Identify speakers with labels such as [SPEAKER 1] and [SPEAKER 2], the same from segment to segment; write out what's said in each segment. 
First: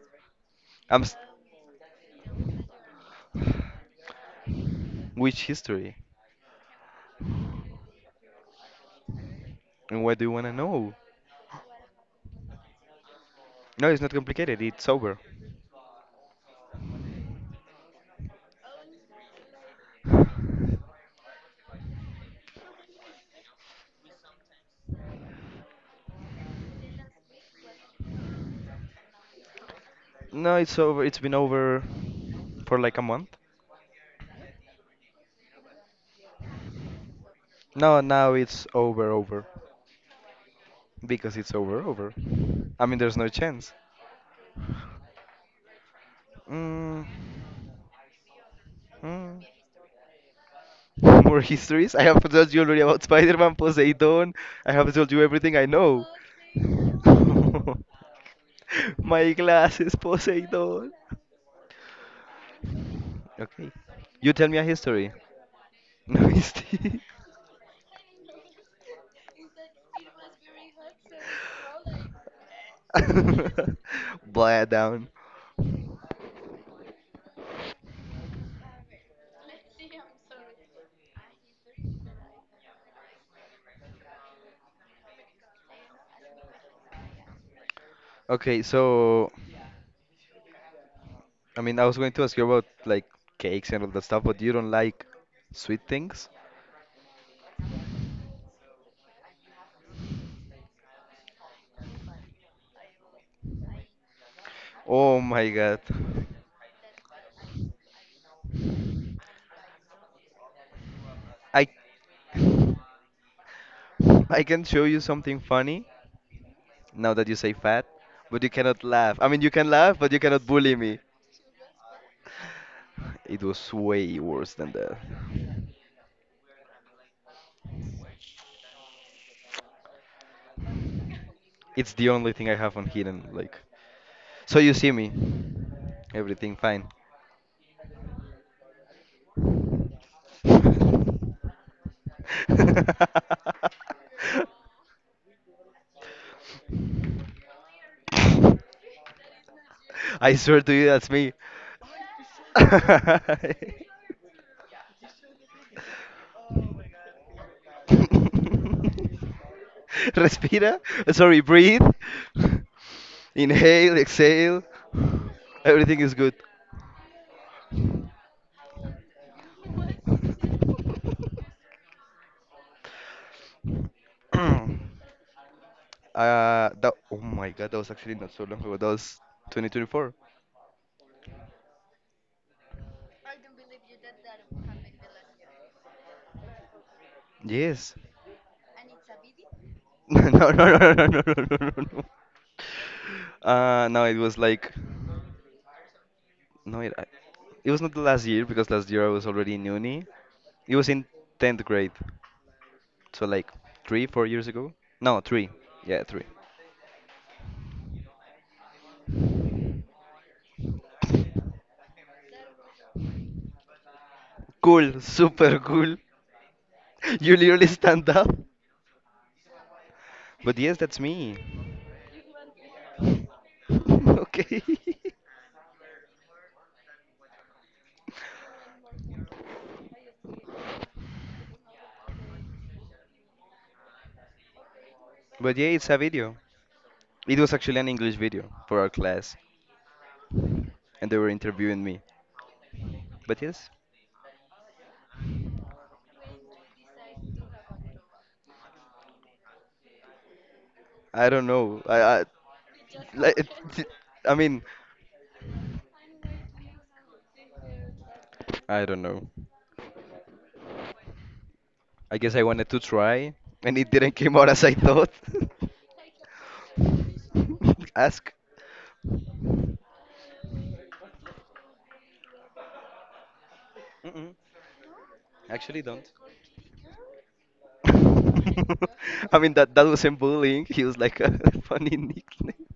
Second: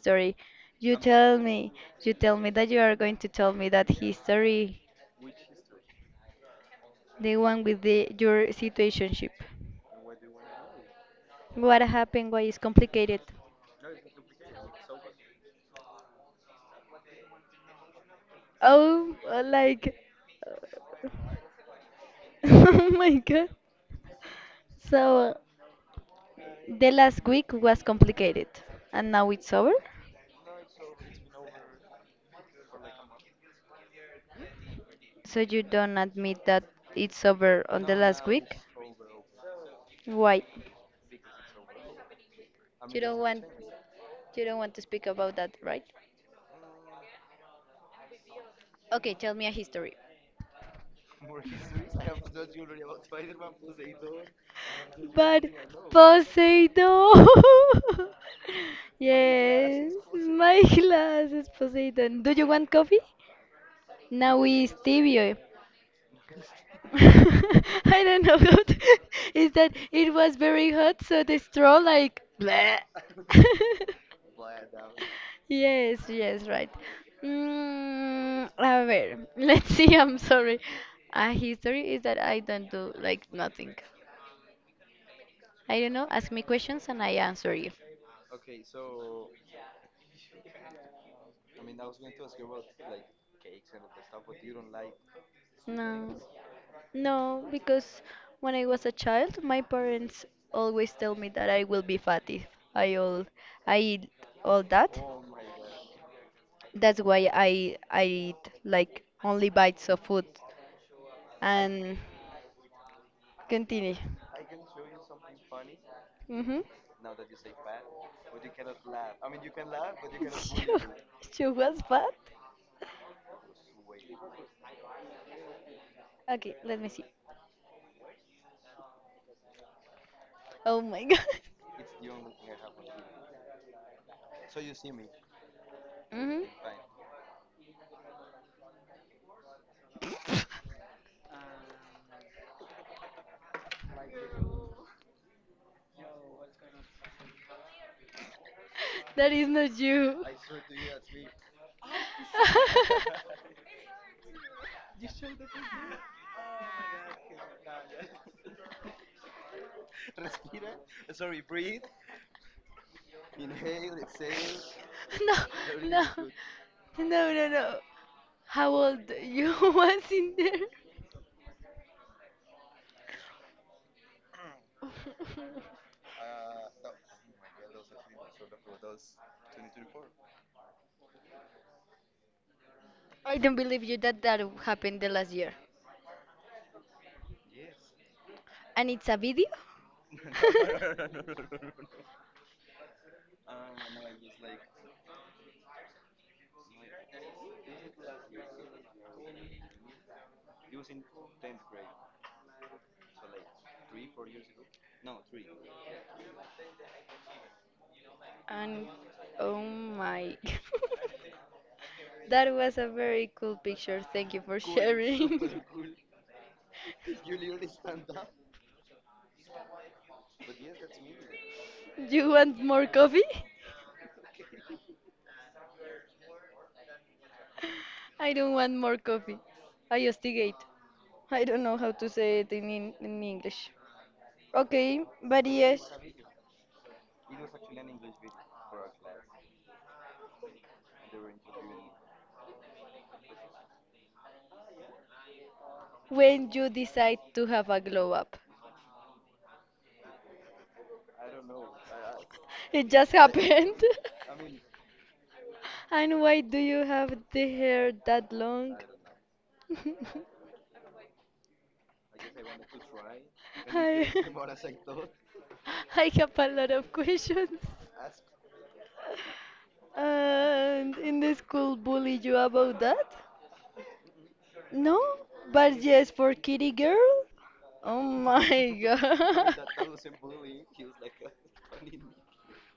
[SPEAKER 1] history. You
[SPEAKER 2] I'm st-
[SPEAKER 1] tell me, you tell me that you are going to tell me that history,
[SPEAKER 2] which history?
[SPEAKER 1] the one with the your situationship.
[SPEAKER 2] And what do you wanna know?
[SPEAKER 1] What happened? Why is complicated?
[SPEAKER 2] No, it's not complicated. It's over.
[SPEAKER 1] Oh, uh, like, oh my God. So the last week was complicated, and now it's over.
[SPEAKER 2] No, it's over. It's been over for like a month.
[SPEAKER 1] So you don't admit that it's over on the
[SPEAKER 2] No,
[SPEAKER 1] last
[SPEAKER 2] now
[SPEAKER 1] week?
[SPEAKER 2] it's over, over.
[SPEAKER 1] Why?
[SPEAKER 2] Because it's over, over. I mean,
[SPEAKER 1] You
[SPEAKER 2] there's
[SPEAKER 1] don't
[SPEAKER 2] no
[SPEAKER 1] want,
[SPEAKER 2] chance.
[SPEAKER 1] you don't want to speak about that, right?
[SPEAKER 2] Mm,
[SPEAKER 1] Okay, tell
[SPEAKER 2] mm.
[SPEAKER 1] me a history.
[SPEAKER 2] More histories? I have told you already about Spider-Man, Poseidon. I have told you
[SPEAKER 1] But
[SPEAKER 2] everything I know.
[SPEAKER 1] Poseidon.
[SPEAKER 2] My
[SPEAKER 1] Yes,
[SPEAKER 2] glasses,
[SPEAKER 1] my
[SPEAKER 2] Poseidon.
[SPEAKER 1] glass is Poseidon. Do you want coffee?
[SPEAKER 2] Okay. You
[SPEAKER 1] Now
[SPEAKER 2] tell me a
[SPEAKER 1] we
[SPEAKER 2] history.
[SPEAKER 1] stevia.
[SPEAKER 2] No history.
[SPEAKER 1] I don't know how to. Is that it was very hot, so the straw like. Bleh.
[SPEAKER 2] Blah down.
[SPEAKER 1] Yes, yes, right. A ver, let's see. I'm sorry. A history is that I don't do like nothing. I don't know, ask me questions and I answer you.
[SPEAKER 2] Okay, so I mean, I was going to ask you about like cakes and all that stuff, but you don't like sweet
[SPEAKER 1] No,
[SPEAKER 2] things?
[SPEAKER 1] no, because when I was a child, my parents always tell me that I will be fat if I all I eat all that.
[SPEAKER 2] Oh my God.
[SPEAKER 1] That's why I eat like only bites of food
[SPEAKER 2] I
[SPEAKER 1] and continue.
[SPEAKER 2] I can show you something funny
[SPEAKER 1] Mhm.
[SPEAKER 2] now that you say fat, but you cannot laugh. I mean, you can laugh, but you cannot
[SPEAKER 1] She,
[SPEAKER 2] bully me.
[SPEAKER 1] she was fat.
[SPEAKER 2] It was way worse than that.
[SPEAKER 1] Okay, let me see. Oh my God,
[SPEAKER 2] It's the only thing I have on hidden, like. So you see me.
[SPEAKER 1] hmm
[SPEAKER 2] Everything fine.
[SPEAKER 1] that is not you.
[SPEAKER 2] I swear to you, that's me. Respira. Sorry, breathe. Inhale, exhale.
[SPEAKER 1] No,
[SPEAKER 2] Everything
[SPEAKER 1] no,
[SPEAKER 2] is good.
[SPEAKER 1] no, no, no. How old you was in there?
[SPEAKER 2] uh, oh my god, that was actually not so long ago. That was 2024.
[SPEAKER 1] I don't believe you that that happened the last year.
[SPEAKER 2] Yes.
[SPEAKER 1] And it's a video?
[SPEAKER 2] No, no, no, no, no, no, no, no, no, no. No, it was like, no, it was not the last year because last year I was already in uni. It was in 10th grade, so like three, 4 years ago. No, three. Yeah, three.
[SPEAKER 1] And oh my. That was a very cool picture. Thank you for
[SPEAKER 2] Cool, super
[SPEAKER 1] sharing.
[SPEAKER 2] cool. You literally stand up. But yes, that's me.
[SPEAKER 1] You want more coffee?
[SPEAKER 2] Okay.
[SPEAKER 1] I don't want more coffee. I hostigate. I don't know how to say it in English. Okay, but
[SPEAKER 2] But yeah, it's
[SPEAKER 1] yes,
[SPEAKER 2] a video. It was actually an English video for our class, and they were interviewing me. But yes,
[SPEAKER 1] when you decide to have a glow up,
[SPEAKER 2] I don't know. I
[SPEAKER 1] it just
[SPEAKER 2] like,
[SPEAKER 1] happened.
[SPEAKER 2] I mean,
[SPEAKER 1] And why do you have the hair that long?
[SPEAKER 2] I don't know.
[SPEAKER 1] I,
[SPEAKER 2] I guess I wanted to try, and it didn't came out as I thought.
[SPEAKER 1] I have a lot of questions.
[SPEAKER 2] Ask.
[SPEAKER 1] And in the school bully you about that?
[SPEAKER 2] Mm-mm.
[SPEAKER 1] No, but
[SPEAKER 2] Actually,
[SPEAKER 1] yes,
[SPEAKER 2] don't.
[SPEAKER 1] for kitty girl? Oh my
[SPEAKER 2] I mean
[SPEAKER 1] God.
[SPEAKER 2] that that wasn't bullying. He was like a funny nickname,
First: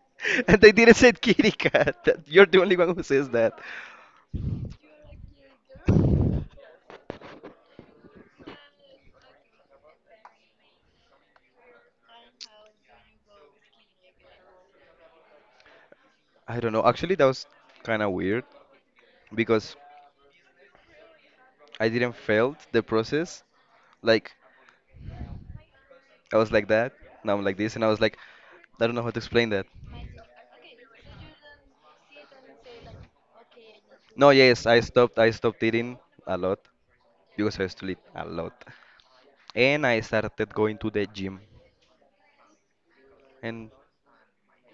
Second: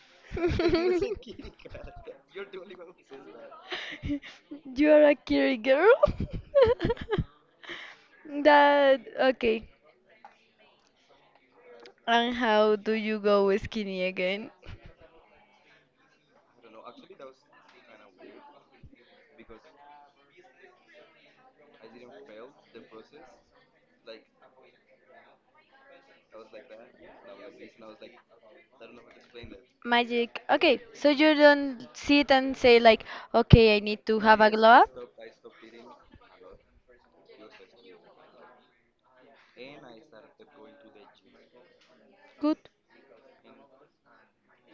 [SPEAKER 2] and they didn't say kitty cat. That, you're the only one who says that.
[SPEAKER 1] You are a kitty girl? That, okay. And how do you go skinny again?
[SPEAKER 2] I don't know. Actually, that was kind of weird because I didn't fail the process. Like I was like that. Now I'm like this, and I was like, I don't know how to explain that.
[SPEAKER 1] Magic. Okay, so you don't sit and say like, okay, I need to
[SPEAKER 2] No,
[SPEAKER 1] have a
[SPEAKER 2] yes, I
[SPEAKER 1] glow up.
[SPEAKER 2] stopped. I stopped eating a lot because I used to eat a lot, and I started going to the gym,
[SPEAKER 1] Good.
[SPEAKER 2] and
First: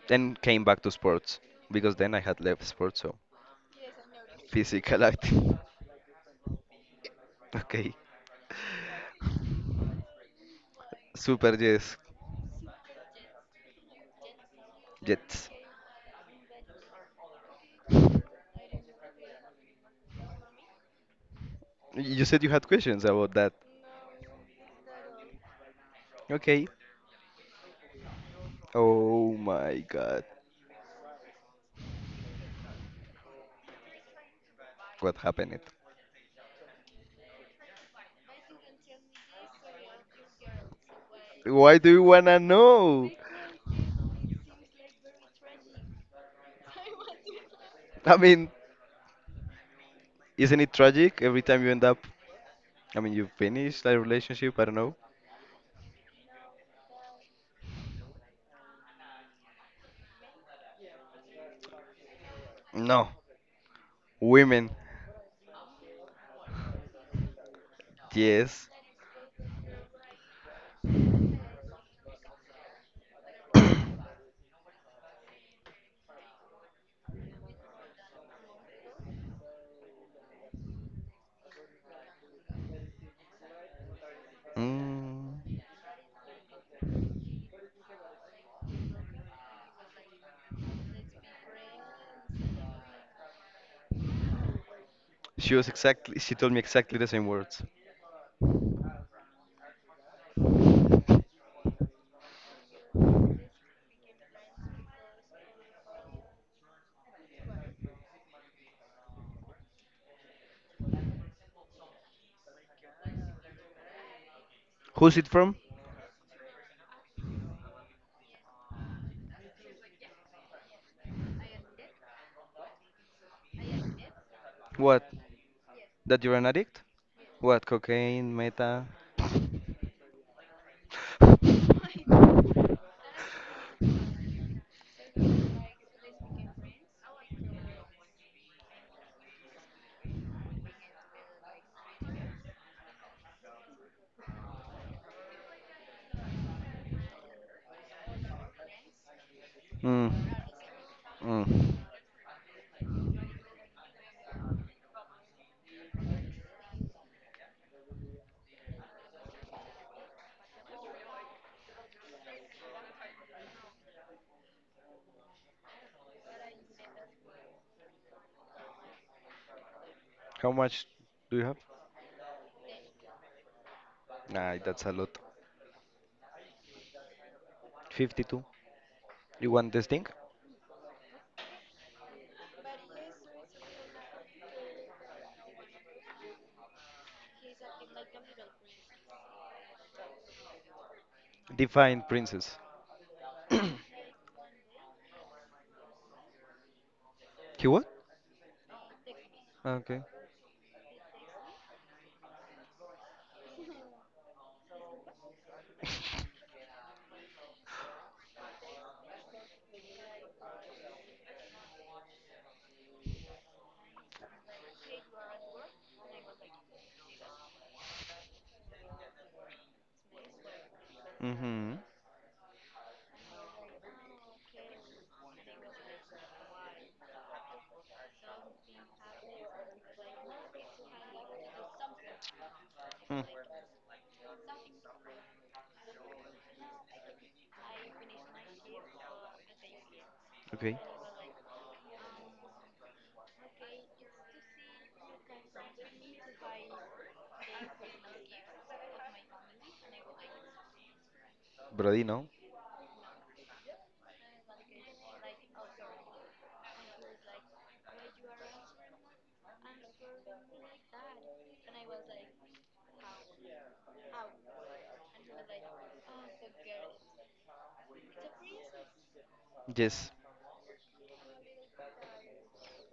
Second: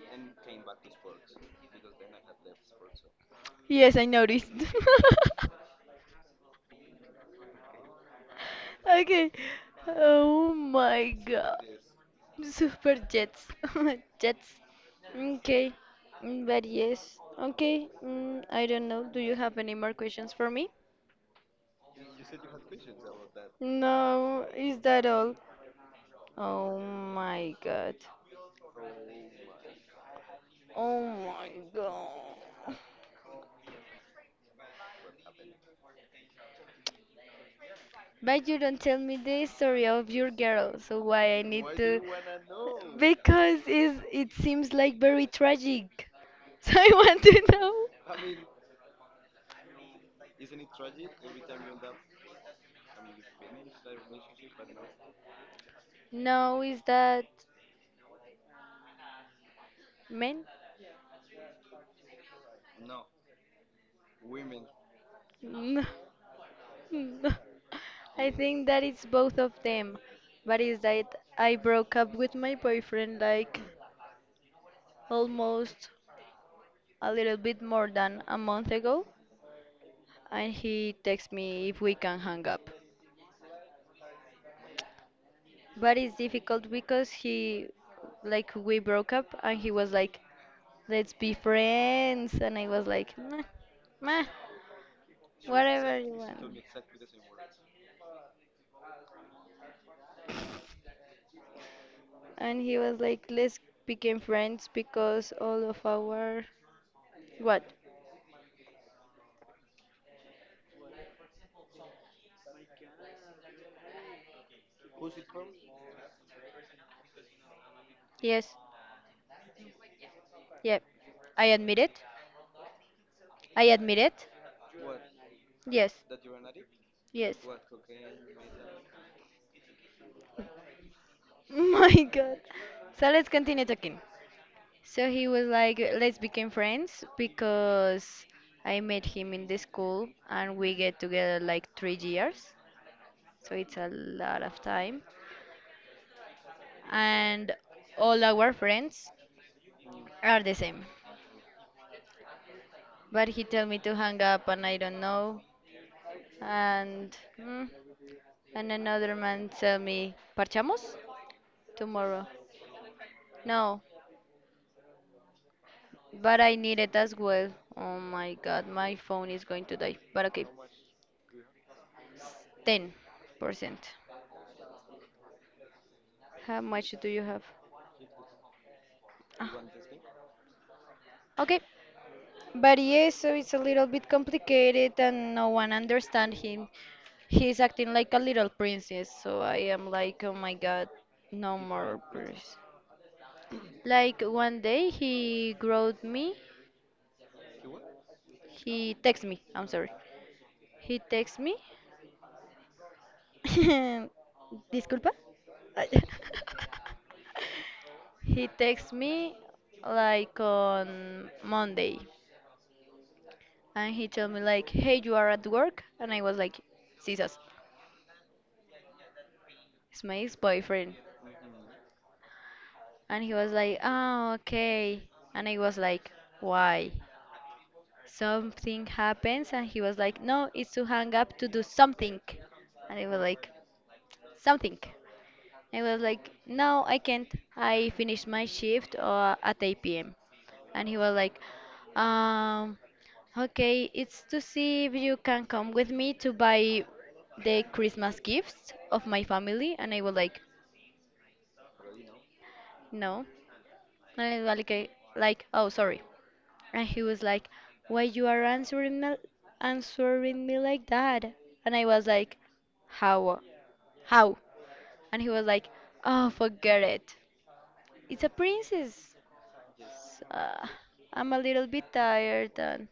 [SPEAKER 2] then came back to sports because then I had left sports. So.
[SPEAKER 1] Yes, I noticed.
[SPEAKER 2] Physical active. Okay.
[SPEAKER 1] Okay. Oh my
[SPEAKER 2] Super
[SPEAKER 1] God.
[SPEAKER 2] jets.
[SPEAKER 1] Super jets. Jets.
[SPEAKER 2] Jets.
[SPEAKER 1] Okay. But yes. Okay. I don't know. Do you have any more questions for me?
[SPEAKER 2] You said you had questions about that.
[SPEAKER 1] No, is that all?
[SPEAKER 2] Okay.
[SPEAKER 1] Oh my God.
[SPEAKER 2] Oh my god.
[SPEAKER 1] Oh my God.
[SPEAKER 2] What happened?
[SPEAKER 1] But you don't tell me the story of your girl, so why I need
[SPEAKER 2] Why do you
[SPEAKER 1] to?
[SPEAKER 2] wanna know?
[SPEAKER 1] Because it seems like very tragic. So I want to know.
[SPEAKER 2] I mean, isn't it tragic every time you end up? I mean, you finish that relationship, I don't know.
[SPEAKER 1] No, is that men?
[SPEAKER 2] No. Women.
[SPEAKER 1] No, no. I think
[SPEAKER 2] Yes.
[SPEAKER 1] that it's both of them. But is that I broke up with my boyfriend like almost a little bit more than a month ago, and he texts me if we can hang up.
[SPEAKER 2] Mm.
[SPEAKER 1] But it's difficult because he like we broke up and he was like let's be friends and I was like meh, meh, whatever you
[SPEAKER 2] She
[SPEAKER 1] want
[SPEAKER 2] told me exactly the same words.
[SPEAKER 1] and he was like let's become friends because all of our what
[SPEAKER 2] Who's it from?
[SPEAKER 1] yes yep I admit it. I admit it.
[SPEAKER 2] What?
[SPEAKER 1] Yes
[SPEAKER 2] That you're an addict?
[SPEAKER 1] yes
[SPEAKER 2] What? Cocaine, meta?
[SPEAKER 1] my god. So let's continue talking. So he was like, let's become friends because I met him in the school and we get together like 3 years. So it's a lot of time. And all our friends
[SPEAKER 2] Mm,
[SPEAKER 1] are the same.
[SPEAKER 2] mm.
[SPEAKER 1] But he told me to hang up and I don't know. And mm, and another man tell me, parchamos tomorrow. No, but I need it as well. Oh my god, my phone is going to die. But okay,
[SPEAKER 2] How much do you have?
[SPEAKER 1] 10%.
[SPEAKER 2] Nah, that's a lot.
[SPEAKER 1] How much do you have?
[SPEAKER 2] 52.
[SPEAKER 1] Ah.
[SPEAKER 2] You want this thing?
[SPEAKER 1] Okay, but yes, so it's a little bit complicated and no one understand him. He's acting like a little princess, so I am like, oh my god, no more
[SPEAKER 2] Define
[SPEAKER 1] princess.
[SPEAKER 2] princess.
[SPEAKER 1] Like one day he wrote me,
[SPEAKER 2] You what?
[SPEAKER 1] he text me, I'm
[SPEAKER 2] Ah,
[SPEAKER 1] sorry.
[SPEAKER 2] okay.
[SPEAKER 1] He text me. Disculpa. Ay. He text me like on Monday. And he told me like, "Hey, you are at work?" And I was like, "Jesus, it's my ex-boyfriend."
[SPEAKER 2] Mm-hmm.
[SPEAKER 1] And he was like, "Oh, okay." And I was like, "Why?" Something happens, and he was like, "No, it's to hang up to do something." And I was
[SPEAKER 2] Mm.
[SPEAKER 1] like, "Something." I was like, no, I can't. I finished my shift at 8 p.m.
[SPEAKER 2] Okay.
[SPEAKER 1] And he was like, um, okay, it's to see if you can come with me to buy the Christmas gifts of my family. And I was like,
[SPEAKER 2] Brody, no?
[SPEAKER 1] no. And I was like, "Okay," like, oh, sorry. And he was like, why you are answering me like that? And I was like, how? How? And he was like, oh, forget it. It's a princess.
[SPEAKER 2] Yes.
[SPEAKER 1] Uh, I'm a little bit tired and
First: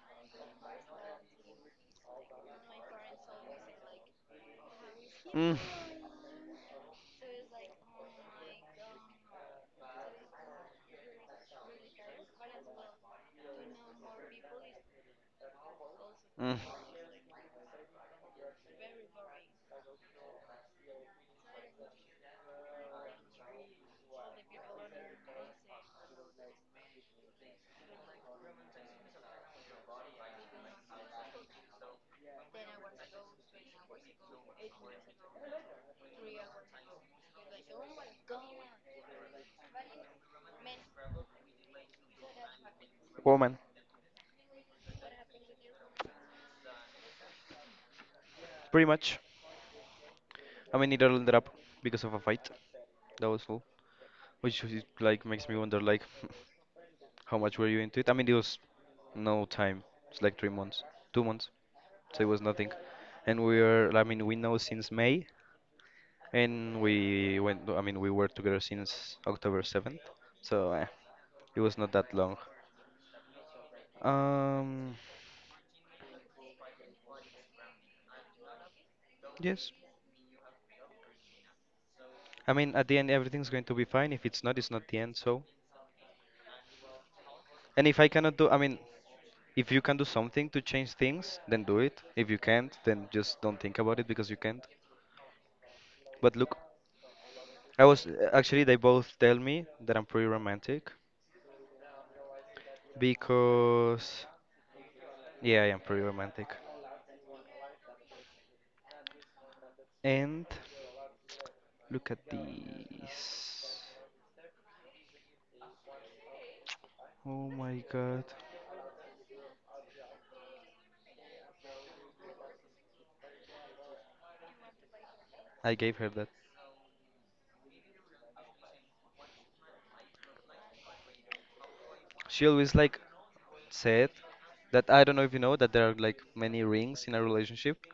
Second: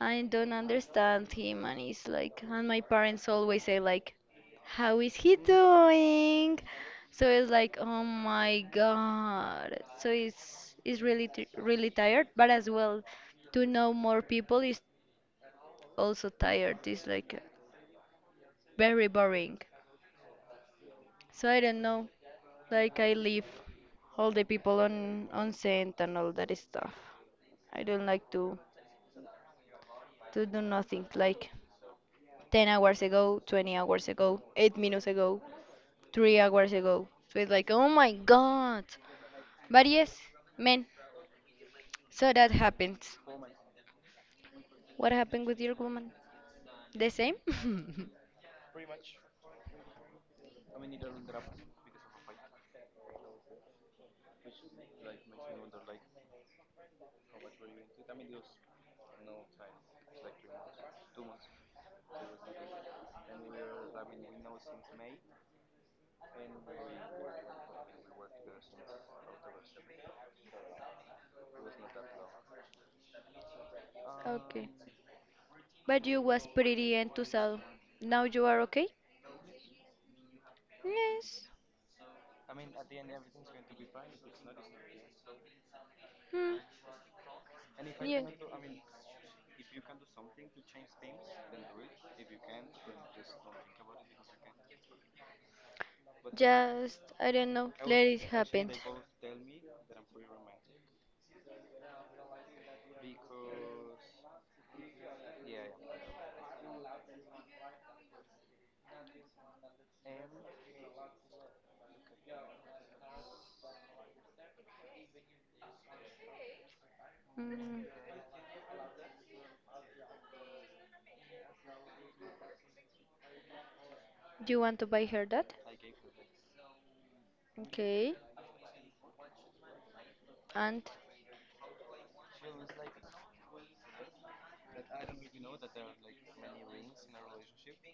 [SPEAKER 1] I don't understand him and it's like and my parents always say like how is he
[SPEAKER 2] Mm.
[SPEAKER 1] doing? So it's like oh my god. So it's really t really tired, but as well to know more people is also
[SPEAKER 2] Mm.
[SPEAKER 1] tired. It's like very boring. So I don't know. Like I leave all the people on scent and all that stuff. I don't like to. To do nothing like 10 hours ago, 20 hours ago, 8 minutes ago, 3 hours ago. So it's like, oh my god. But yes, man, so that happens.
[SPEAKER 2] Woman.
[SPEAKER 1] What happened with your woman? The same?
[SPEAKER 2] Pretty much. I mean, it all ended up because of a fight. That was all. Which is, like makes me wonder, like, how much were you into it? I mean, it was no time. It's like 3 months, 2 months. So it was nothing. I mean, we know since May, and we went. I mean, we were together since October 7th. So it was not that long.
[SPEAKER 1] Okay.
[SPEAKER 2] Um,
[SPEAKER 1] But you was pretty and to sell. Now you are okay?
[SPEAKER 2] yes.
[SPEAKER 1] Yes.
[SPEAKER 2] I mean, at the end, everything's going to be fine. If it's not, it's not the end. So,
[SPEAKER 1] Hmm.
[SPEAKER 2] and if I
[SPEAKER 1] Yeah.
[SPEAKER 2] cannot do, I mean, if you can do something to change things, then do it. If you can't, then just don't think about it because you can't. But look,
[SPEAKER 1] Just, I don't know,
[SPEAKER 2] I
[SPEAKER 1] let
[SPEAKER 2] was
[SPEAKER 1] it
[SPEAKER 2] actually,
[SPEAKER 1] happen.
[SPEAKER 2] they both tell me that I'm pretty romantic because yeah, I am pretty romantic. And look at this. Oh my
[SPEAKER 1] Mm,
[SPEAKER 2] god.
[SPEAKER 1] you want to buy her that?
[SPEAKER 2] I gave her that.
[SPEAKER 1] Okay. And
[SPEAKER 2] She always like said that I don't know if you know that there are like many rings in a relationship.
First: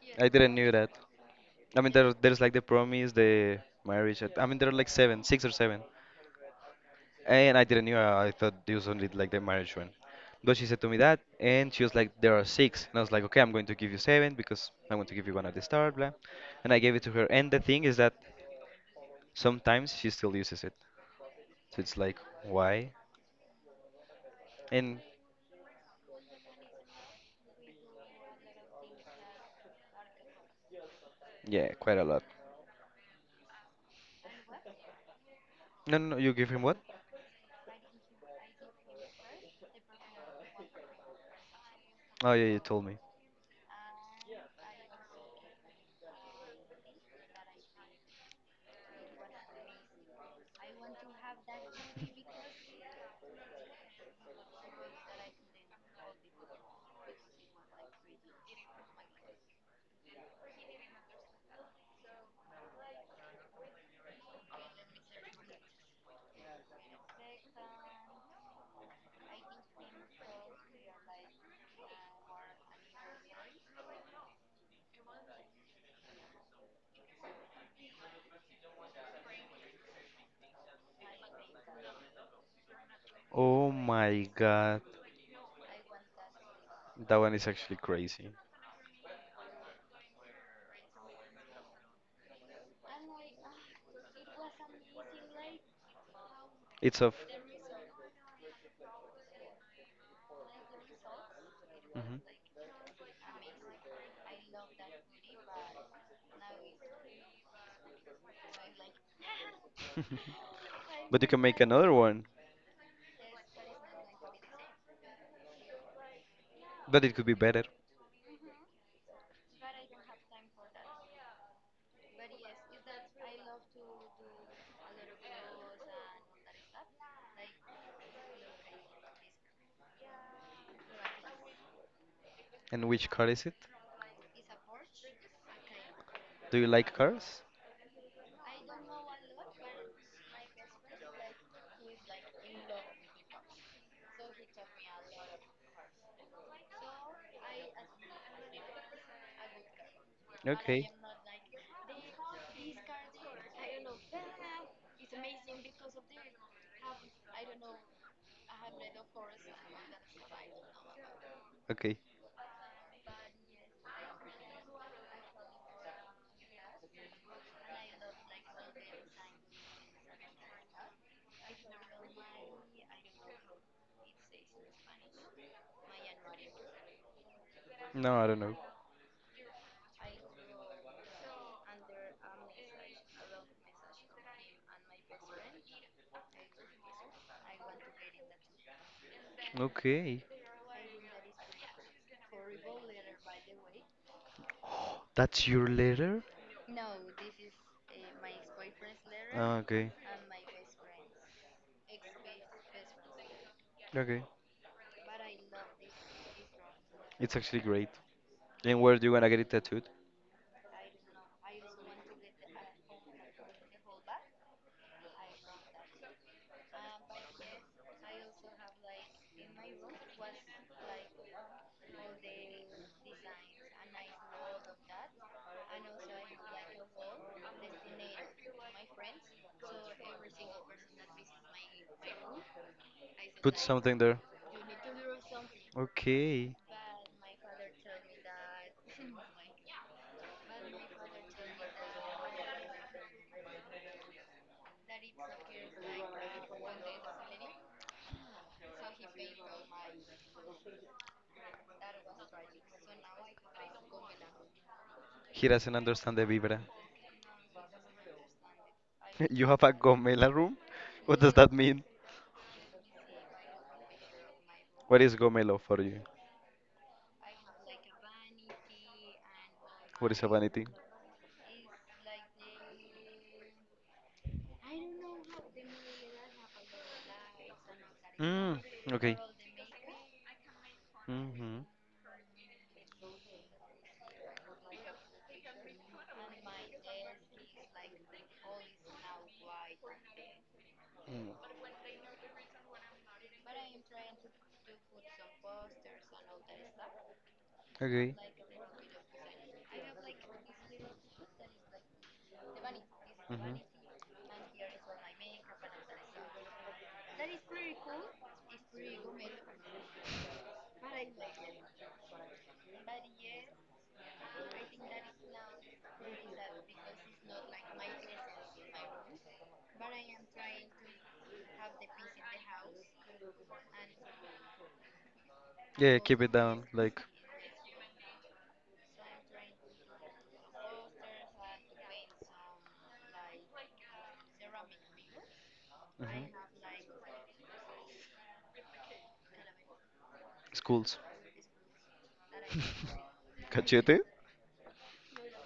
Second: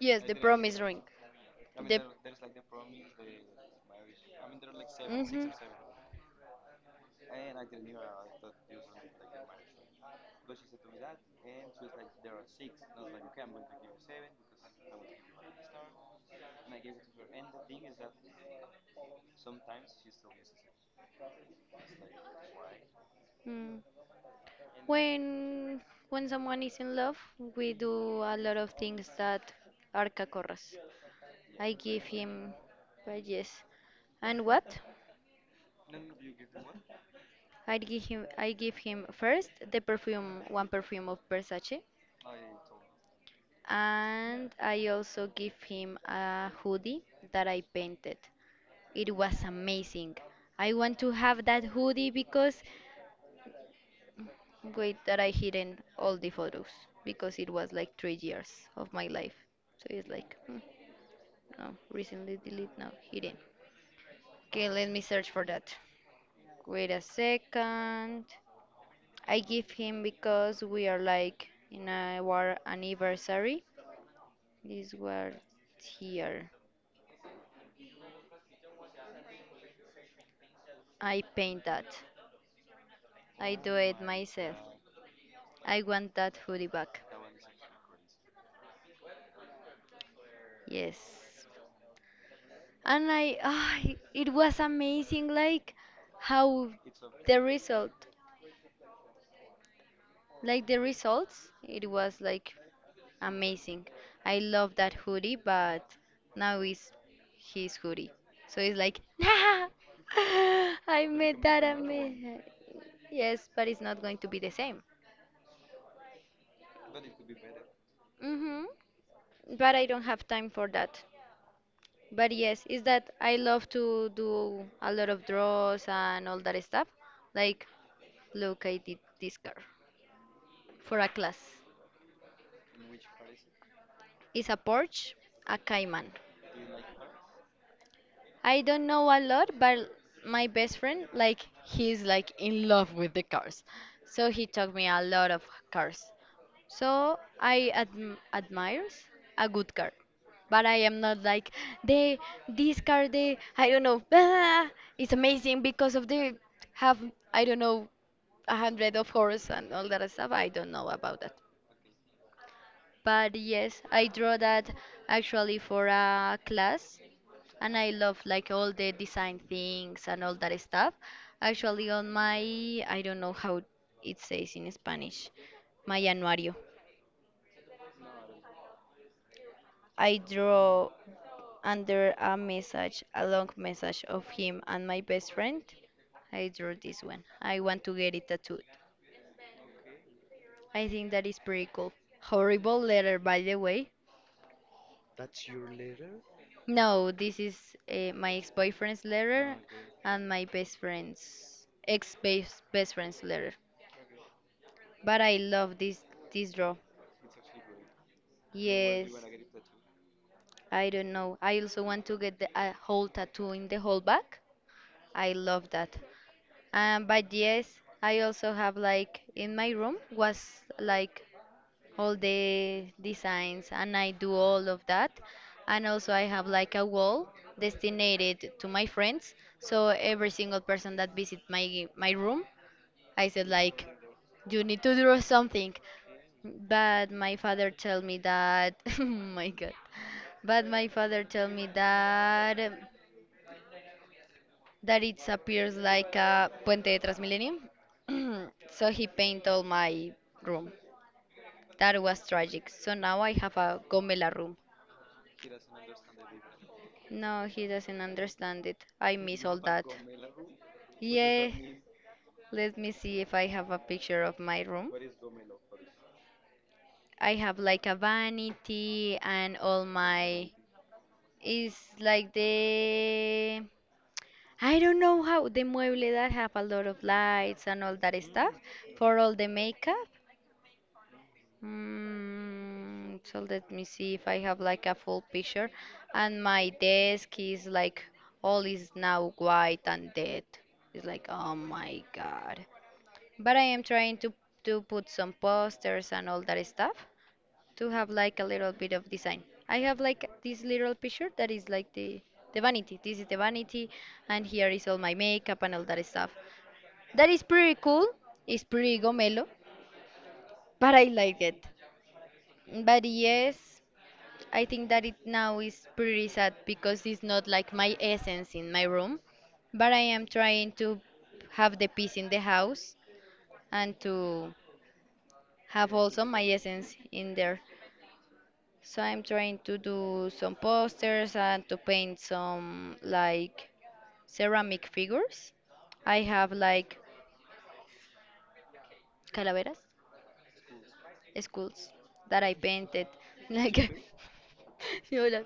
[SPEAKER 1] yes,
[SPEAKER 2] I
[SPEAKER 1] the
[SPEAKER 2] didn't knew
[SPEAKER 1] promise
[SPEAKER 2] that.
[SPEAKER 1] ring.
[SPEAKER 2] I mean
[SPEAKER 1] The
[SPEAKER 2] there's like the promise, the marriage. I mean there are like seven, six
[SPEAKER 1] Mhm.
[SPEAKER 2] or seven. And I didn't knew. I thought it was only like the marriage one. But she said to me that, and she was like, "There are six." And I was like, "Okay, I'm going to give you seven because I want to give you one at the start." Blah. And I gave it to her. And the thing is that sometimes she still uses it. So it's like, why?
[SPEAKER 1] Mm.
[SPEAKER 2] And
[SPEAKER 1] When when someone is in love, we do a lot of things that are cacorras.
[SPEAKER 2] yeah,
[SPEAKER 1] I
[SPEAKER 2] quite
[SPEAKER 1] give
[SPEAKER 2] a lot.
[SPEAKER 1] him, but yes. And what?
[SPEAKER 2] No, no, no. You give him what?
[SPEAKER 1] I give him first the perfume, one perfume of Versace,
[SPEAKER 2] Oh yeah, you told me.
[SPEAKER 1] and I also give him a hoodie that I painted. It was amazing. I want to have that hoodie because wait that I hidden all the photos because it was like 3 years of my life. So it's like hmm, no recently delete now hidden. Okay, let me search for that. Wait a second. I give him because we are like in our anniversary. This was here. I paint that. I
[SPEAKER 2] Oh
[SPEAKER 1] do it
[SPEAKER 2] my
[SPEAKER 1] myself.
[SPEAKER 2] God,
[SPEAKER 1] I want that hoodie back.
[SPEAKER 2] that one is actually crazy.
[SPEAKER 1] Yes. And I, ah, it was amazing, like how
[SPEAKER 2] It's of.
[SPEAKER 1] the result, the results, it was
[SPEAKER 2] Mhm.
[SPEAKER 1] like amazing. I love that hoodie, but now it's his hoodie. So it's like, I
[SPEAKER 2] But you can
[SPEAKER 1] made
[SPEAKER 2] make
[SPEAKER 1] that. I
[SPEAKER 2] another one.
[SPEAKER 1] made. Yes, but it's not going to be the same.
[SPEAKER 2] But it could be better.
[SPEAKER 1] Mm-hmm. But I don't have time for that. But yes, is that I love to do a lot of draws and all that stuff. Like, look, I did this car for a class.
[SPEAKER 2] And which car is it?
[SPEAKER 1] It's a Porsche, a Cayman.
[SPEAKER 2] Do you like cars?
[SPEAKER 1] I don't know a lot, but my best friend, like, he's like in love with the cars. So he taught me a lot of cars. So I admires a good car, but I
[SPEAKER 2] Okay.
[SPEAKER 1] am not like they this car they I don't know ah, it's amazing because of they have I don't know a hundred of horse and all that stuff. I don't know about that.
[SPEAKER 2] Okay.
[SPEAKER 1] But yes, I draw that actually for a class, and I love like all the design things and all that stuff. Actually, on my I don't know how it says in Spanish, my anuario.
[SPEAKER 2] No, I don't know.
[SPEAKER 1] I draw under a message, a long message of him and my best friend. I drew this one. I want to get it tattooed.
[SPEAKER 2] Okay.
[SPEAKER 1] I think that is pretty cool. Horrible letter, by the way.
[SPEAKER 2] That's your letter?
[SPEAKER 1] No, this is my ex-boyfriend's letter
[SPEAKER 2] Ah, okay.
[SPEAKER 1] and my best friend's ex-best best friend's letter.
[SPEAKER 2] Okay.
[SPEAKER 1] But I love this draw.
[SPEAKER 2] It's actually great. And where do
[SPEAKER 1] Yes,
[SPEAKER 2] you wanna get it tattooed?
[SPEAKER 1] I don't know. I also want to get a whole tattoo in the whole back. I love that. But yes, I also have like in my room was like all the designs and I do all of that. And also I have like a wall designated to my friends. So every single person that visit my room, I said
[SPEAKER 2] Put
[SPEAKER 1] like
[SPEAKER 2] something there.
[SPEAKER 1] you need to draw something.
[SPEAKER 2] Okay.
[SPEAKER 1] But my father tell me that oh my god. But my father tell me that that it appears like a puente de Transmilenio. So he paint all my room. That was tragic. So now I have a gomela room.
[SPEAKER 2] He doesn't understand the vibra.
[SPEAKER 1] No, he doesn't understand it. I miss
[SPEAKER 2] You
[SPEAKER 1] all
[SPEAKER 2] have a
[SPEAKER 1] that.
[SPEAKER 2] gomela room? What does
[SPEAKER 1] Yeah,
[SPEAKER 2] that mean?
[SPEAKER 1] let me see if I have a picture of my room.
[SPEAKER 2] What is gomelo for you?
[SPEAKER 1] I have like a vanity and all
[SPEAKER 2] What is a
[SPEAKER 1] my
[SPEAKER 2] vanity?
[SPEAKER 1] it's like the I don't know how the mueble that have a lot of lights and all that stuff
[SPEAKER 2] Mm, okay.
[SPEAKER 1] for all the makeup.
[SPEAKER 2] Mm-hmm.
[SPEAKER 1] So let me see if I have like a full picture. And my desk is like all is now white and dead. It's like, oh my God. But I am trying to. To put some posters and all that stuff to have
[SPEAKER 2] Okay.
[SPEAKER 1] like a little bit of design. I have like this little picture that is like the vanity. This is the
[SPEAKER 2] Hmm.
[SPEAKER 1] vanity, and here is all my makeup and all that stuff. That is pretty cool. It's pretty gomelo, but I like it. But yes. I think that it now is pretty sad because it's not like my essence in my room, but I am trying to have the peace in the house and to have
[SPEAKER 2] Yeah, keep
[SPEAKER 1] also
[SPEAKER 2] it
[SPEAKER 1] my
[SPEAKER 2] down.
[SPEAKER 1] essence
[SPEAKER 2] Like,
[SPEAKER 1] in there. So I'm trying to do some posters and to paint some like ceramic figures. I
[SPEAKER 2] mhm.
[SPEAKER 1] have like calaveras,
[SPEAKER 2] Schools.
[SPEAKER 1] skulls that I painted like
[SPEAKER 2] Cachete?
[SPEAKER 1] hola.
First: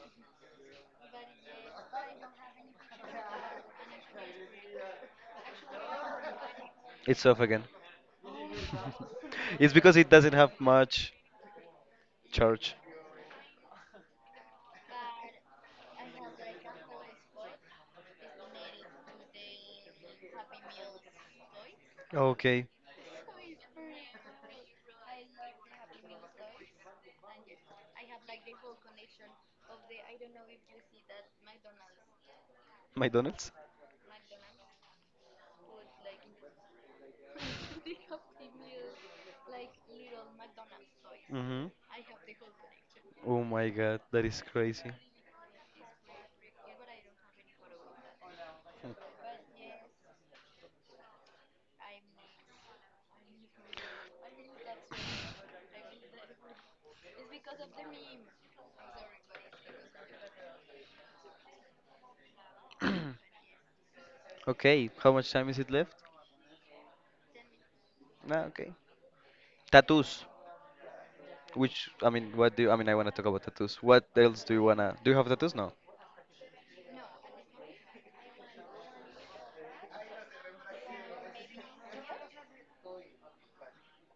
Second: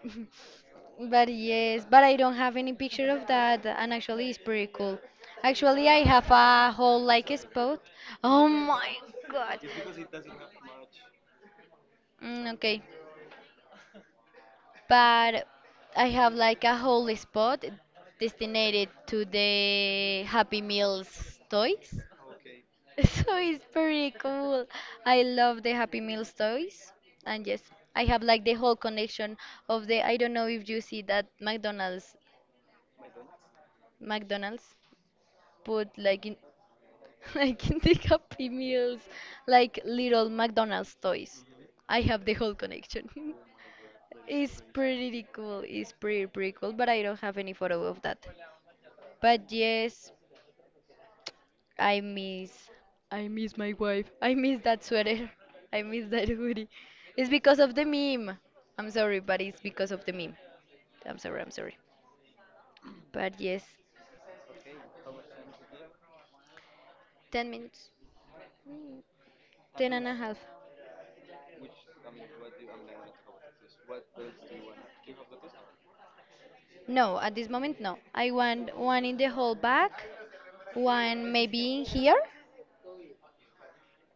[SPEAKER 1] But yes, but I don't have any picture of that, and actually, it's pretty cool. Actually, I have a whole
[SPEAKER 2] It's
[SPEAKER 1] like a
[SPEAKER 2] off again.
[SPEAKER 1] spot. Oh my god.
[SPEAKER 2] It's because it doesn't have much
[SPEAKER 1] Mm,
[SPEAKER 2] charge.
[SPEAKER 1] okay, but I have like a whole spot designated to the Happy Meals toys.
[SPEAKER 2] Okay,
[SPEAKER 1] So it's pretty cool. I love the Happy Meals toys. And yes, I have like the whole connection of the I don't know if you see that McDonald's
[SPEAKER 2] McDonald's.
[SPEAKER 1] McDonald's put like in I can take up pre-meals like little McDonald's toys.
[SPEAKER 2] Hmm.
[SPEAKER 1] I have the whole connection.
[SPEAKER 2] Oh my god, that is
[SPEAKER 1] It's
[SPEAKER 2] crazy.
[SPEAKER 1] pretty cool. It's pretty cool, but I don't have any photo of that. But yes, I miss I miss my wife. I miss that sweater. I miss that hoodie. It's because of the meme. I'm sorry, but it's because of the meme. I'm sorry. But yes,
[SPEAKER 2] Okay, how much time is it left?
[SPEAKER 1] 10 minutes.
[SPEAKER 2] Ah, okay.
[SPEAKER 1] Ten and a
[SPEAKER 2] Tattoos.
[SPEAKER 1] half.
[SPEAKER 2] Which I mean, I mean? I want to talk about tattoos. What else do you wanna? Do you have tattoos? No.
[SPEAKER 1] No, at this moment, no. I want one in the whole back. One maybe in here,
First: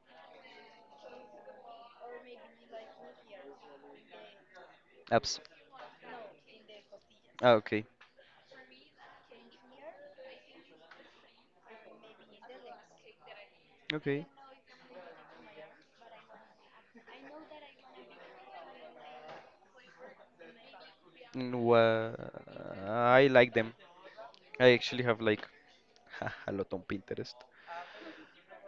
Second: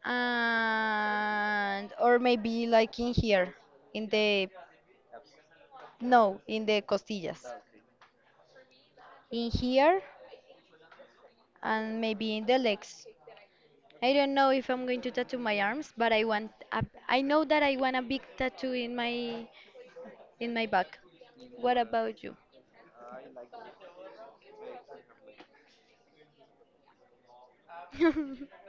[SPEAKER 1] and or maybe like in here, in the
[SPEAKER 2] Apps.
[SPEAKER 1] no, in the costillas,
[SPEAKER 2] Ah, okay.
[SPEAKER 1] in here and maybe in the legs. I
[SPEAKER 2] Okay.
[SPEAKER 1] don't know if I'm going to tattoo my arms, but I want a, I know that I want a big tattoo in my back.
[SPEAKER 2] Mm,
[SPEAKER 1] What about you?
[SPEAKER 2] wha- I like them. I actually have like a lot on Pinterest.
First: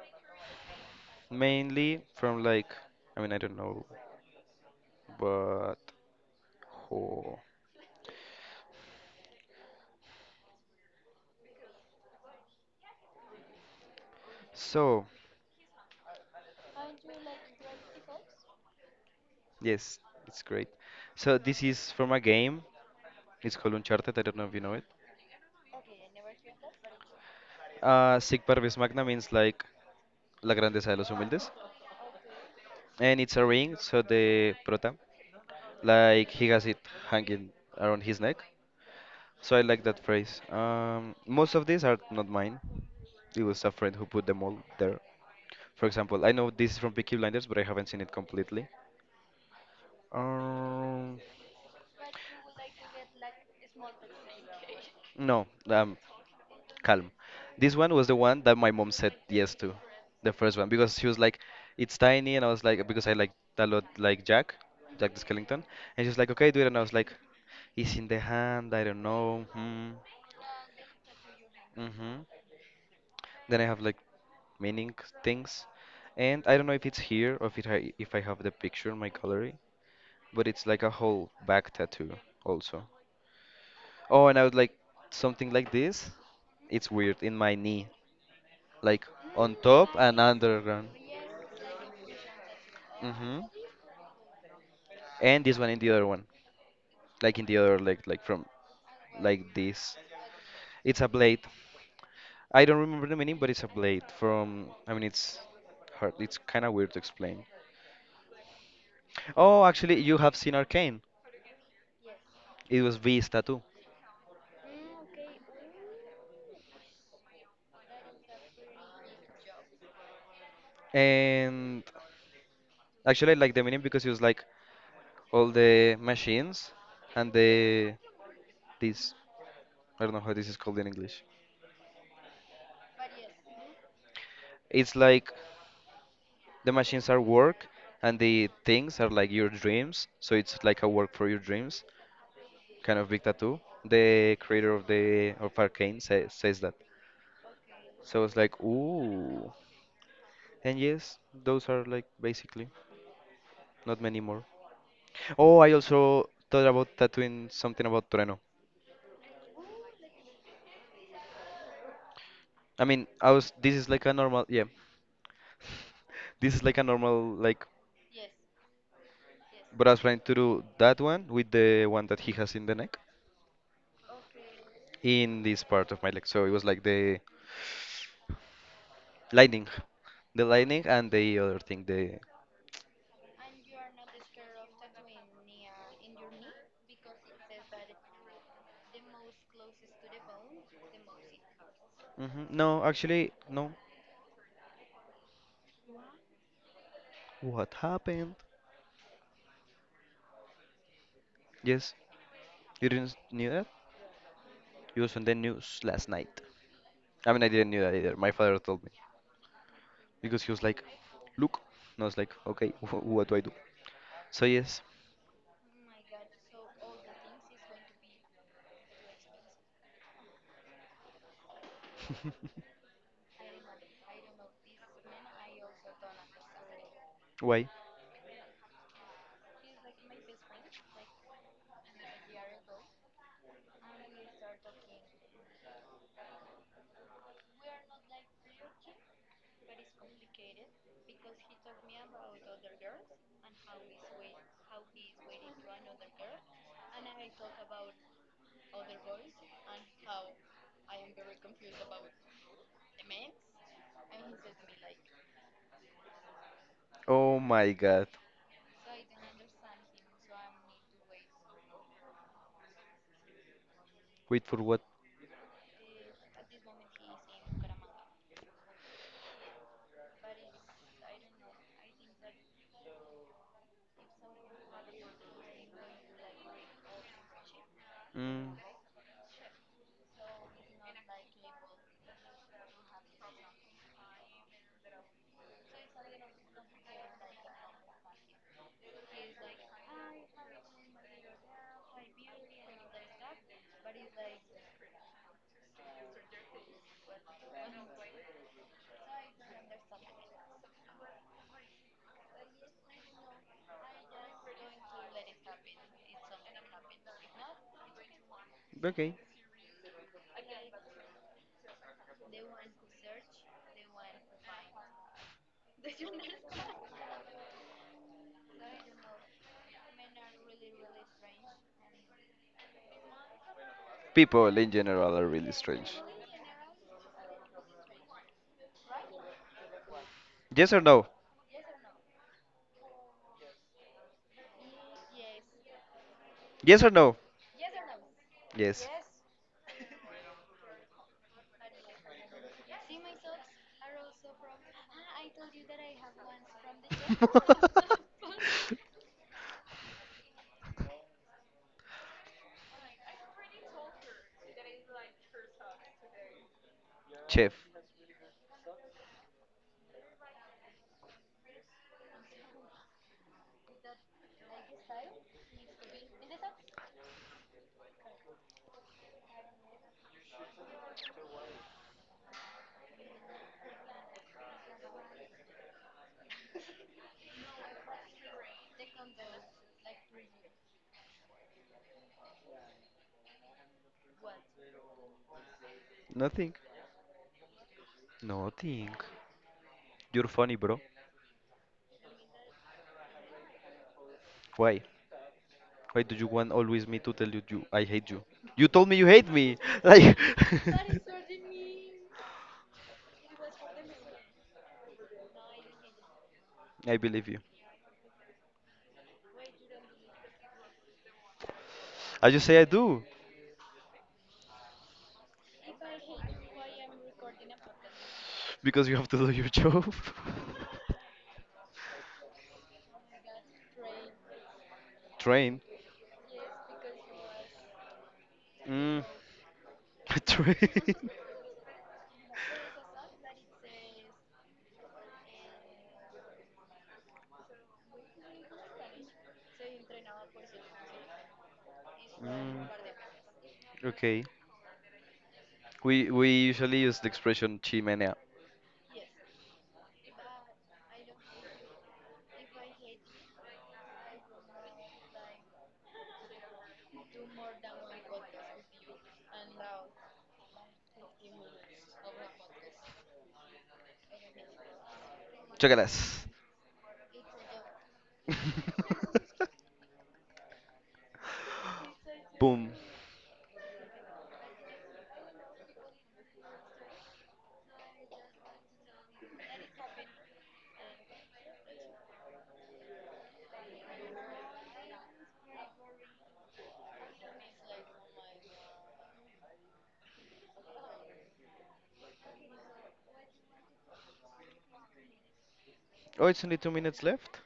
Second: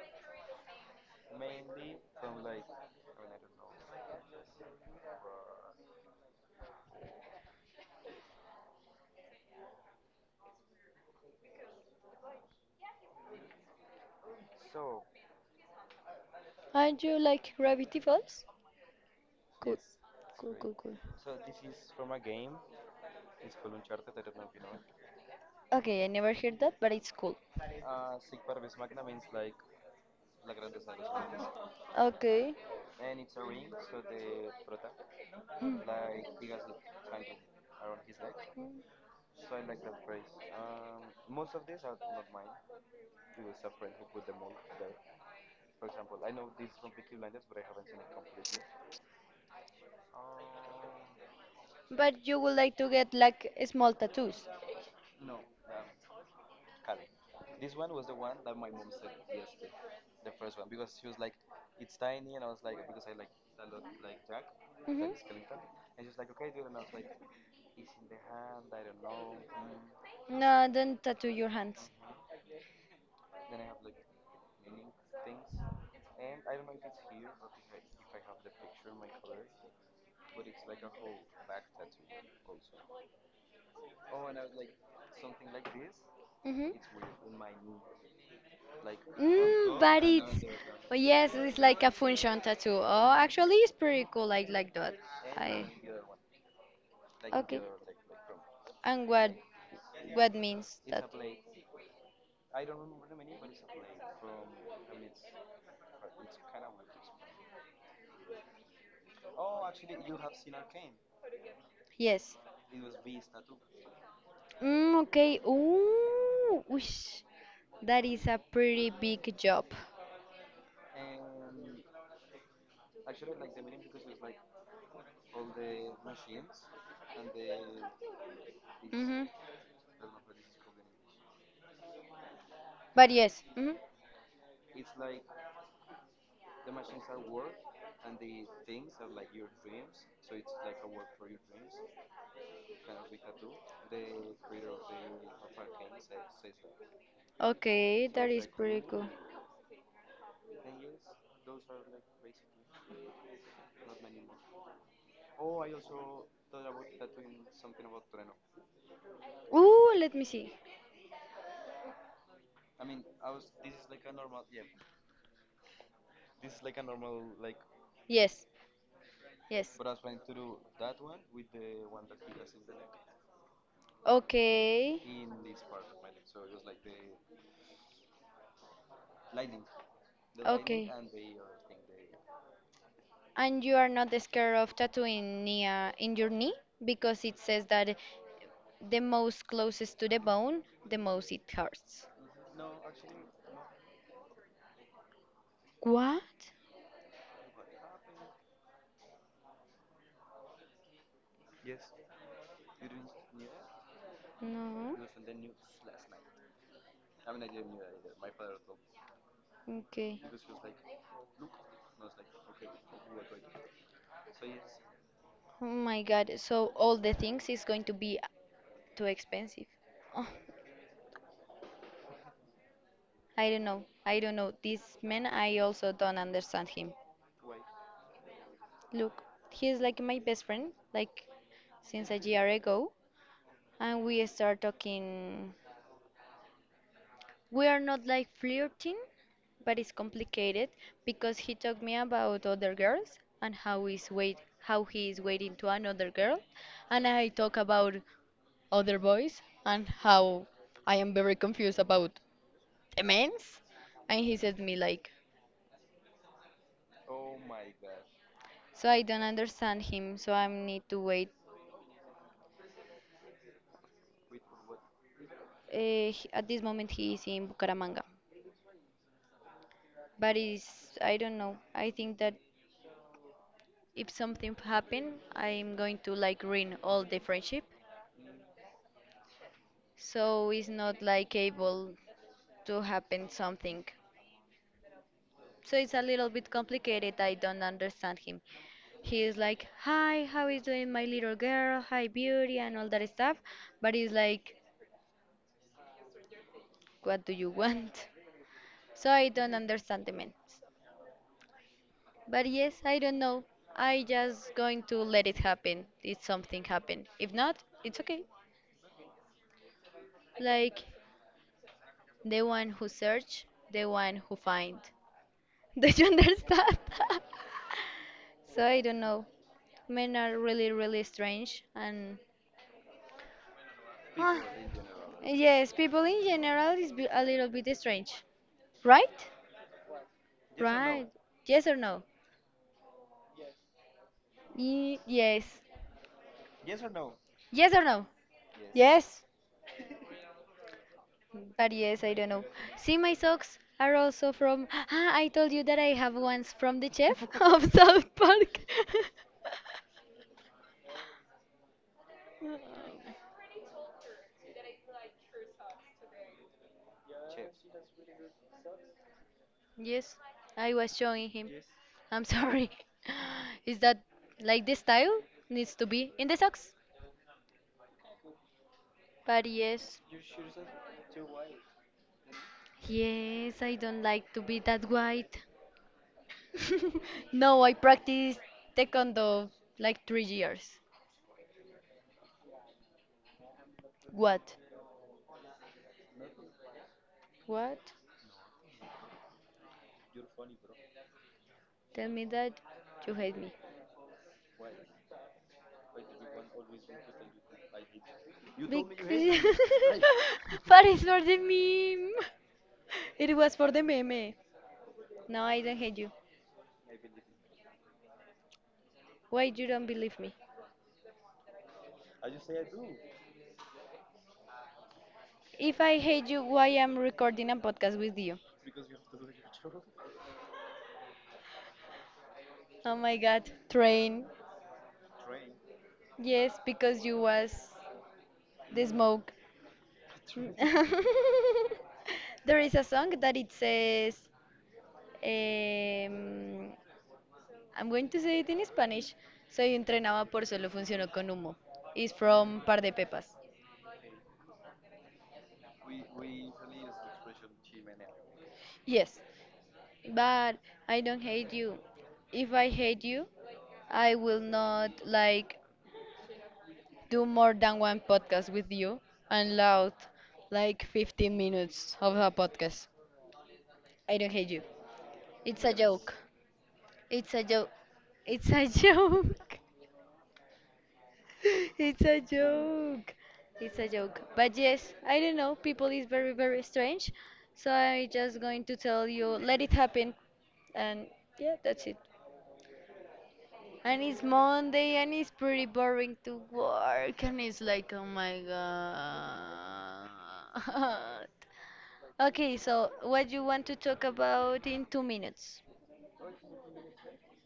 [SPEAKER 2] Mainly from, like, I mean, I don't know, but oh. So
[SPEAKER 1] Aren't you like Gravity Falls? Cool.
[SPEAKER 2] yes, it's
[SPEAKER 1] cool
[SPEAKER 2] great.
[SPEAKER 1] cool cool
[SPEAKER 2] So this is from a game. It's called Uncharted. I don't know if you know it.
[SPEAKER 1] Okay, I never heard that, but it's cool.
[SPEAKER 2] Sig Parvis Magna means like la grandeza de los humildes,
[SPEAKER 1] Okay.
[SPEAKER 2] and it's a ring. So the prota, like he has it hanging around his neck. So I like that phrase. Most of these are not mine. It was a friend who put them all there. For example, I know this is from Peaky Blinders, but I haven't seen it completely. Um,
[SPEAKER 1] But you would like to get like small tattoos.
[SPEAKER 2] no, calm. This one was the one that my mom said yes to, the first one, because she was like, "It's tiny," and I was like, because I like a lot, like Jack,
[SPEAKER 1] Hmm.
[SPEAKER 2] Jack the Skellington, and she was like, "Okay, do it," and I was like, "It's in the hand. I don't know." Hmm,
[SPEAKER 1] No, don't tattoo your hands.
[SPEAKER 2] mm-hmm. Then I have like meaning things, and I don't know if it's here or if I have the picture in my gallery, but it's like a whole back tattoo also. Oh, and I would like something like this.
[SPEAKER 1] Hmm.
[SPEAKER 2] It's weird in my knee, like on
[SPEAKER 1] Mm,
[SPEAKER 2] top
[SPEAKER 1] but
[SPEAKER 2] and
[SPEAKER 1] it's
[SPEAKER 2] underground.
[SPEAKER 1] but yes, it's like a function tattoo. Oh,
[SPEAKER 2] Hmm.
[SPEAKER 1] actually, it's pretty cool. I like that.
[SPEAKER 2] And this
[SPEAKER 1] I
[SPEAKER 2] one in the other one, like in the
[SPEAKER 1] okay.
[SPEAKER 2] other leg, like from
[SPEAKER 1] And
[SPEAKER 2] like this.
[SPEAKER 1] what means
[SPEAKER 2] It's
[SPEAKER 1] that?
[SPEAKER 2] a blade. I don't remember the meaning, but it's a blade from. I mean, it's hard. It's kind of weird to explain. Oh, actually, you have seen Arcane.
[SPEAKER 1] Yes.
[SPEAKER 2] It was V's tattoo.
[SPEAKER 1] Mm, okay. Ooh, whoosh. That is a pretty big job.
[SPEAKER 2] And actually, I like the meaning because it was like all the machines and the this.
[SPEAKER 1] Mm-hmm.
[SPEAKER 2] I don't know how this is called in English.
[SPEAKER 1] But yes, mm-hmm.
[SPEAKER 2] It's like the machines are work and the things are like your dreams, so it's like a work for your dreams kind of big tattoo. The creator of the of Arcane says that,
[SPEAKER 1] Okay,
[SPEAKER 2] so
[SPEAKER 1] that
[SPEAKER 2] it's
[SPEAKER 1] is
[SPEAKER 2] like
[SPEAKER 1] pretty cool.
[SPEAKER 2] ooh. And yes, those are like basically not many more. Oh, I also thought about tattooing something about Torino.
[SPEAKER 1] Ooh, let me see.
[SPEAKER 2] I mean, I was this is like a normal, yeah, this is like a normal, like,
[SPEAKER 1] Yes, yes.
[SPEAKER 2] but I was planning to do
[SPEAKER 1] Okay,
[SPEAKER 2] that one with the one that he has in the neck in this part of my leg, so it was like the Lightning. The lightning
[SPEAKER 1] okay.
[SPEAKER 2] and the other thing. The
[SPEAKER 1] And you are not scared of tattooing near in your knee, because it says that the most closest to the bone, the most it hurts.
[SPEAKER 2] hmm No, actually, no.
[SPEAKER 1] What?
[SPEAKER 2] What happened? Yes, you didn't knew that.
[SPEAKER 1] No.
[SPEAKER 2] It was on the news last night. I mean, I didn't knew that either. My father told me
[SPEAKER 1] Okay.
[SPEAKER 2] because he was like, "Look," and I was like, "Okay, what do I do?" So yes,
[SPEAKER 1] Oh my God. So all the things is going to be too expensive. Oh, I don't know. I don't know. This man, I also don't understand him.
[SPEAKER 2] why?
[SPEAKER 1] Look, he is like my best friend, like since a year ago, and we start talking. We are not like flirting, but it's complicated because he talked me about other girls and how he's wait how he is waiting to another girl, and I talk about other boys and how I am very confused about the men's, and he said me like.
[SPEAKER 2] Oh my God.
[SPEAKER 1] So I don't understand him, so I need to wait.
[SPEAKER 2] Wait for what?
[SPEAKER 1] He- at this moment, he is in Bucaramanga. But it's I don't know. I think that if something happen, I'm going to like ruin all the friendship.
[SPEAKER 2] Mm,
[SPEAKER 1] So it's not like able to happen something. So it's a little bit complicated. I don't understand him. He is like, "Hi, how is doing my little girl? Hi, beauty, and all that stuff." But he's like, "What do you want?" So I don't understand the man. But yes, I don't know. I just going to let it happen. If something happen. If not, it's okay.
[SPEAKER 2] okay.
[SPEAKER 1] Like the one who search, the one who find. Do you understand? So I don't know. Men are really, really strange and ah,
[SPEAKER 2] People in general are really
[SPEAKER 1] yes,
[SPEAKER 2] strange.
[SPEAKER 1] people in general is be- a little bit strange, right? Yes or no?
[SPEAKER 2] Yes or no?
[SPEAKER 1] Right. Yes or no? Yes.
[SPEAKER 2] Yes or no?
[SPEAKER 1] Yes or no?
[SPEAKER 2] Yes.
[SPEAKER 1] Yes. But yes, I don't know. See, my socks are also from. Ah, I told you that I have ones from the chef of South Park.
[SPEAKER 2] Chef.
[SPEAKER 1] Yes, I was showing him. I'm sorry. Is that like the style needs to be in the socks? But yes, yes, I don't like to be that white. No, I practiced taekwondo like 3 years. What?
[SPEAKER 2] Nothing.
[SPEAKER 1] What?
[SPEAKER 2] Nothing. You're funny, bro.
[SPEAKER 1] Tell me that you hate me.
[SPEAKER 2] Why? Why do you want always me to tell you, you I hate you? You told me you hate me.
[SPEAKER 1] Because
[SPEAKER 2] Like,
[SPEAKER 1] but it's for the meme. It was for the meme. No, I don't hate you.
[SPEAKER 2] I believe you.
[SPEAKER 1] Why you don't believe me?
[SPEAKER 2] I just say I do
[SPEAKER 1] If I hate you, why I'm recording a podcast with you?
[SPEAKER 2] because you have to do your job.
[SPEAKER 1] Oh my god, train.
[SPEAKER 2] Train.
[SPEAKER 1] Yes, because you was the
[SPEAKER 2] Mm.
[SPEAKER 1] smoke.
[SPEAKER 2] Train.
[SPEAKER 1] There is a song that it says um, I'm going to say it in Spanish. Soy entrenaba por solo funcionó con humo. It's from
[SPEAKER 2] Mm.
[SPEAKER 1] Par de Pepas.
[SPEAKER 2] Okay. We usually use the expression chimenea.
[SPEAKER 1] Yes, but I don't hate you. If I hate you, I will not like do more than one podcast with you and loud like 15 minutes of a podcast. I don't hate you. It's a joke.
[SPEAKER 2] Chocolates.
[SPEAKER 1] It's a joke. It's a joke. It's a
[SPEAKER 2] Boom.
[SPEAKER 1] joke. It's a joke. But yes, I don't know. People is very very strange. So I'm just going to tell you, let it happen, and yeah, that's it. And it's Monday and it's pretty boring to work and it's like oh my god. Okay, so what you want to talk about in 2 minutes?
[SPEAKER 2] Oh, it's only 2 minutes left.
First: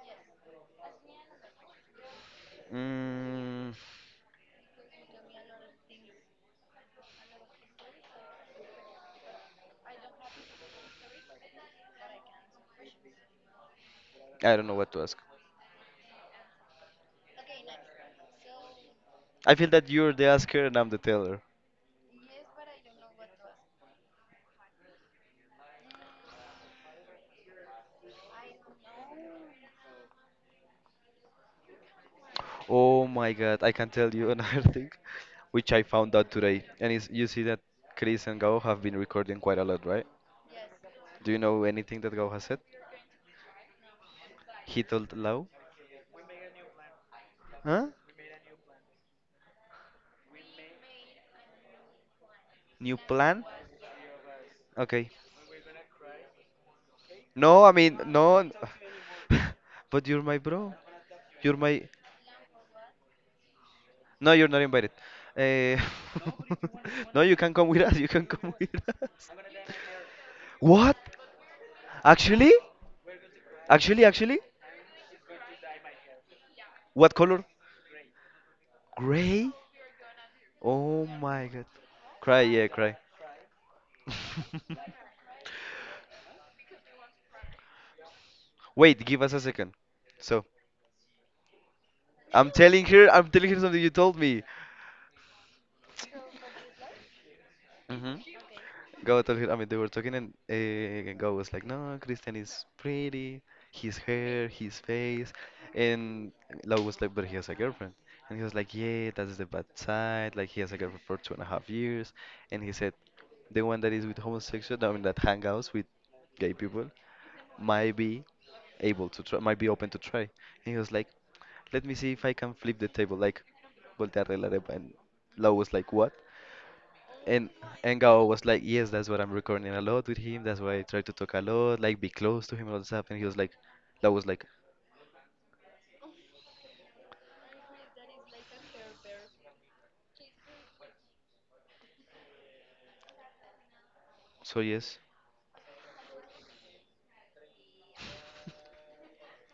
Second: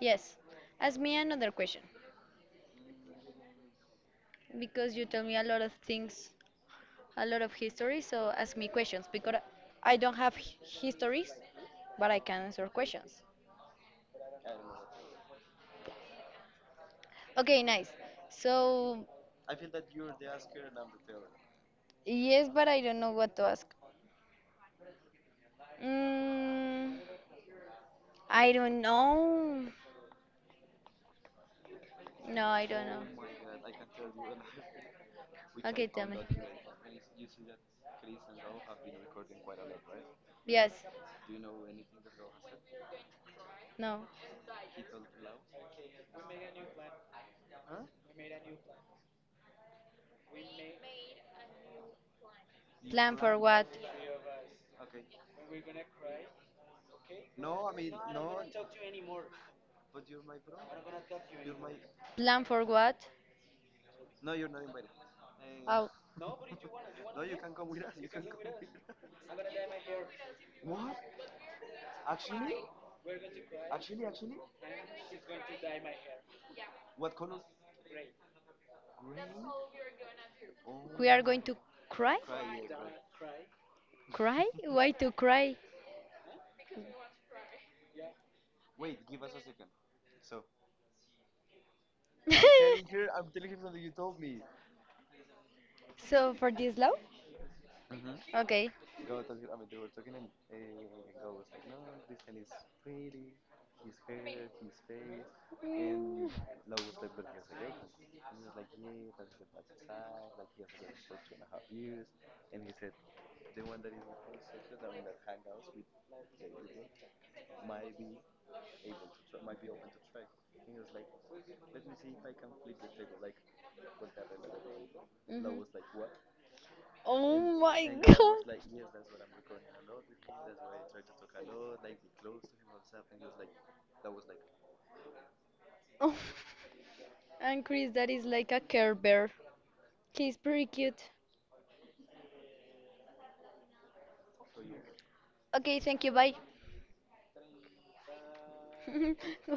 [SPEAKER 1] Yes. Ask me another question
[SPEAKER 2] Mm,
[SPEAKER 1] because you tell me a lot of things, a lot of history, so ask me questions because I don't have histories, but I can answer questions.
[SPEAKER 2] I don't know what to ask.
[SPEAKER 1] Okay, nice. So,
[SPEAKER 2] I feel that you're the asker and I'm the teller.
[SPEAKER 1] yes, but I don't know what to ask. Mm, I don't know. No, I don't know.
[SPEAKER 2] Oh my god, I can tell you another thing, which I
[SPEAKER 1] Okay, tell
[SPEAKER 2] found
[SPEAKER 1] me.
[SPEAKER 2] out today. And is you see that Chris and Gao have been recording quite a lot, right?
[SPEAKER 1] Yes.
[SPEAKER 2] Do you know anything that Gao has said?
[SPEAKER 1] No.
[SPEAKER 2] He told Lau, huh? New
[SPEAKER 1] Plan for
[SPEAKER 2] plan?
[SPEAKER 1] what?
[SPEAKER 2] Okay. No, I mean, no. But you're my bro. You're my.
[SPEAKER 1] Plan for what?
[SPEAKER 2] No, you're not invited. Eh,
[SPEAKER 1] Oh,
[SPEAKER 2] no, you can come with us. You can come with us. What? Actually? Actually, actually? What color? Gray?
[SPEAKER 1] we
[SPEAKER 2] Oh
[SPEAKER 1] are going
[SPEAKER 2] my
[SPEAKER 1] to
[SPEAKER 2] god.
[SPEAKER 1] cry?
[SPEAKER 2] Cry, yeah, cry.
[SPEAKER 1] Cry? Why to cry?
[SPEAKER 2] Wait, give us a second. So, I'm telling her, I'm telling her something you told me.
[SPEAKER 1] So for this love?
[SPEAKER 2] hmm
[SPEAKER 1] Okay.
[SPEAKER 2] God told her, I mean, they were talking, and God was like, "No, Christian is pretty, his hair, his face," and Lau was like, "But he has a girlfriend," and he was like, "Yeah, that's the bad side. Like he has a girlfriend for 2.5 years," and he said, "The one that is with homosexual, I mean, that hangouts with gay people, might be able to try, might be open to try," and he was like, "Let me see if I can flip the table, like, voltear la arepa," and
[SPEAKER 1] Hmm.
[SPEAKER 2] Lau was like, "What?"
[SPEAKER 1] Oh
[SPEAKER 2] And
[SPEAKER 1] my
[SPEAKER 2] and Gao was
[SPEAKER 1] god.
[SPEAKER 2] like, yes, that's what I'm recording a lot with him. That's why I try to talk a lot, like be close to him and all the stuff. And he was like, that was like,
[SPEAKER 1] Oh, and Chris, that is like a Care Bear. He's pretty cute.
[SPEAKER 2] so yes,
[SPEAKER 1] Okay, thank you. Bye. 不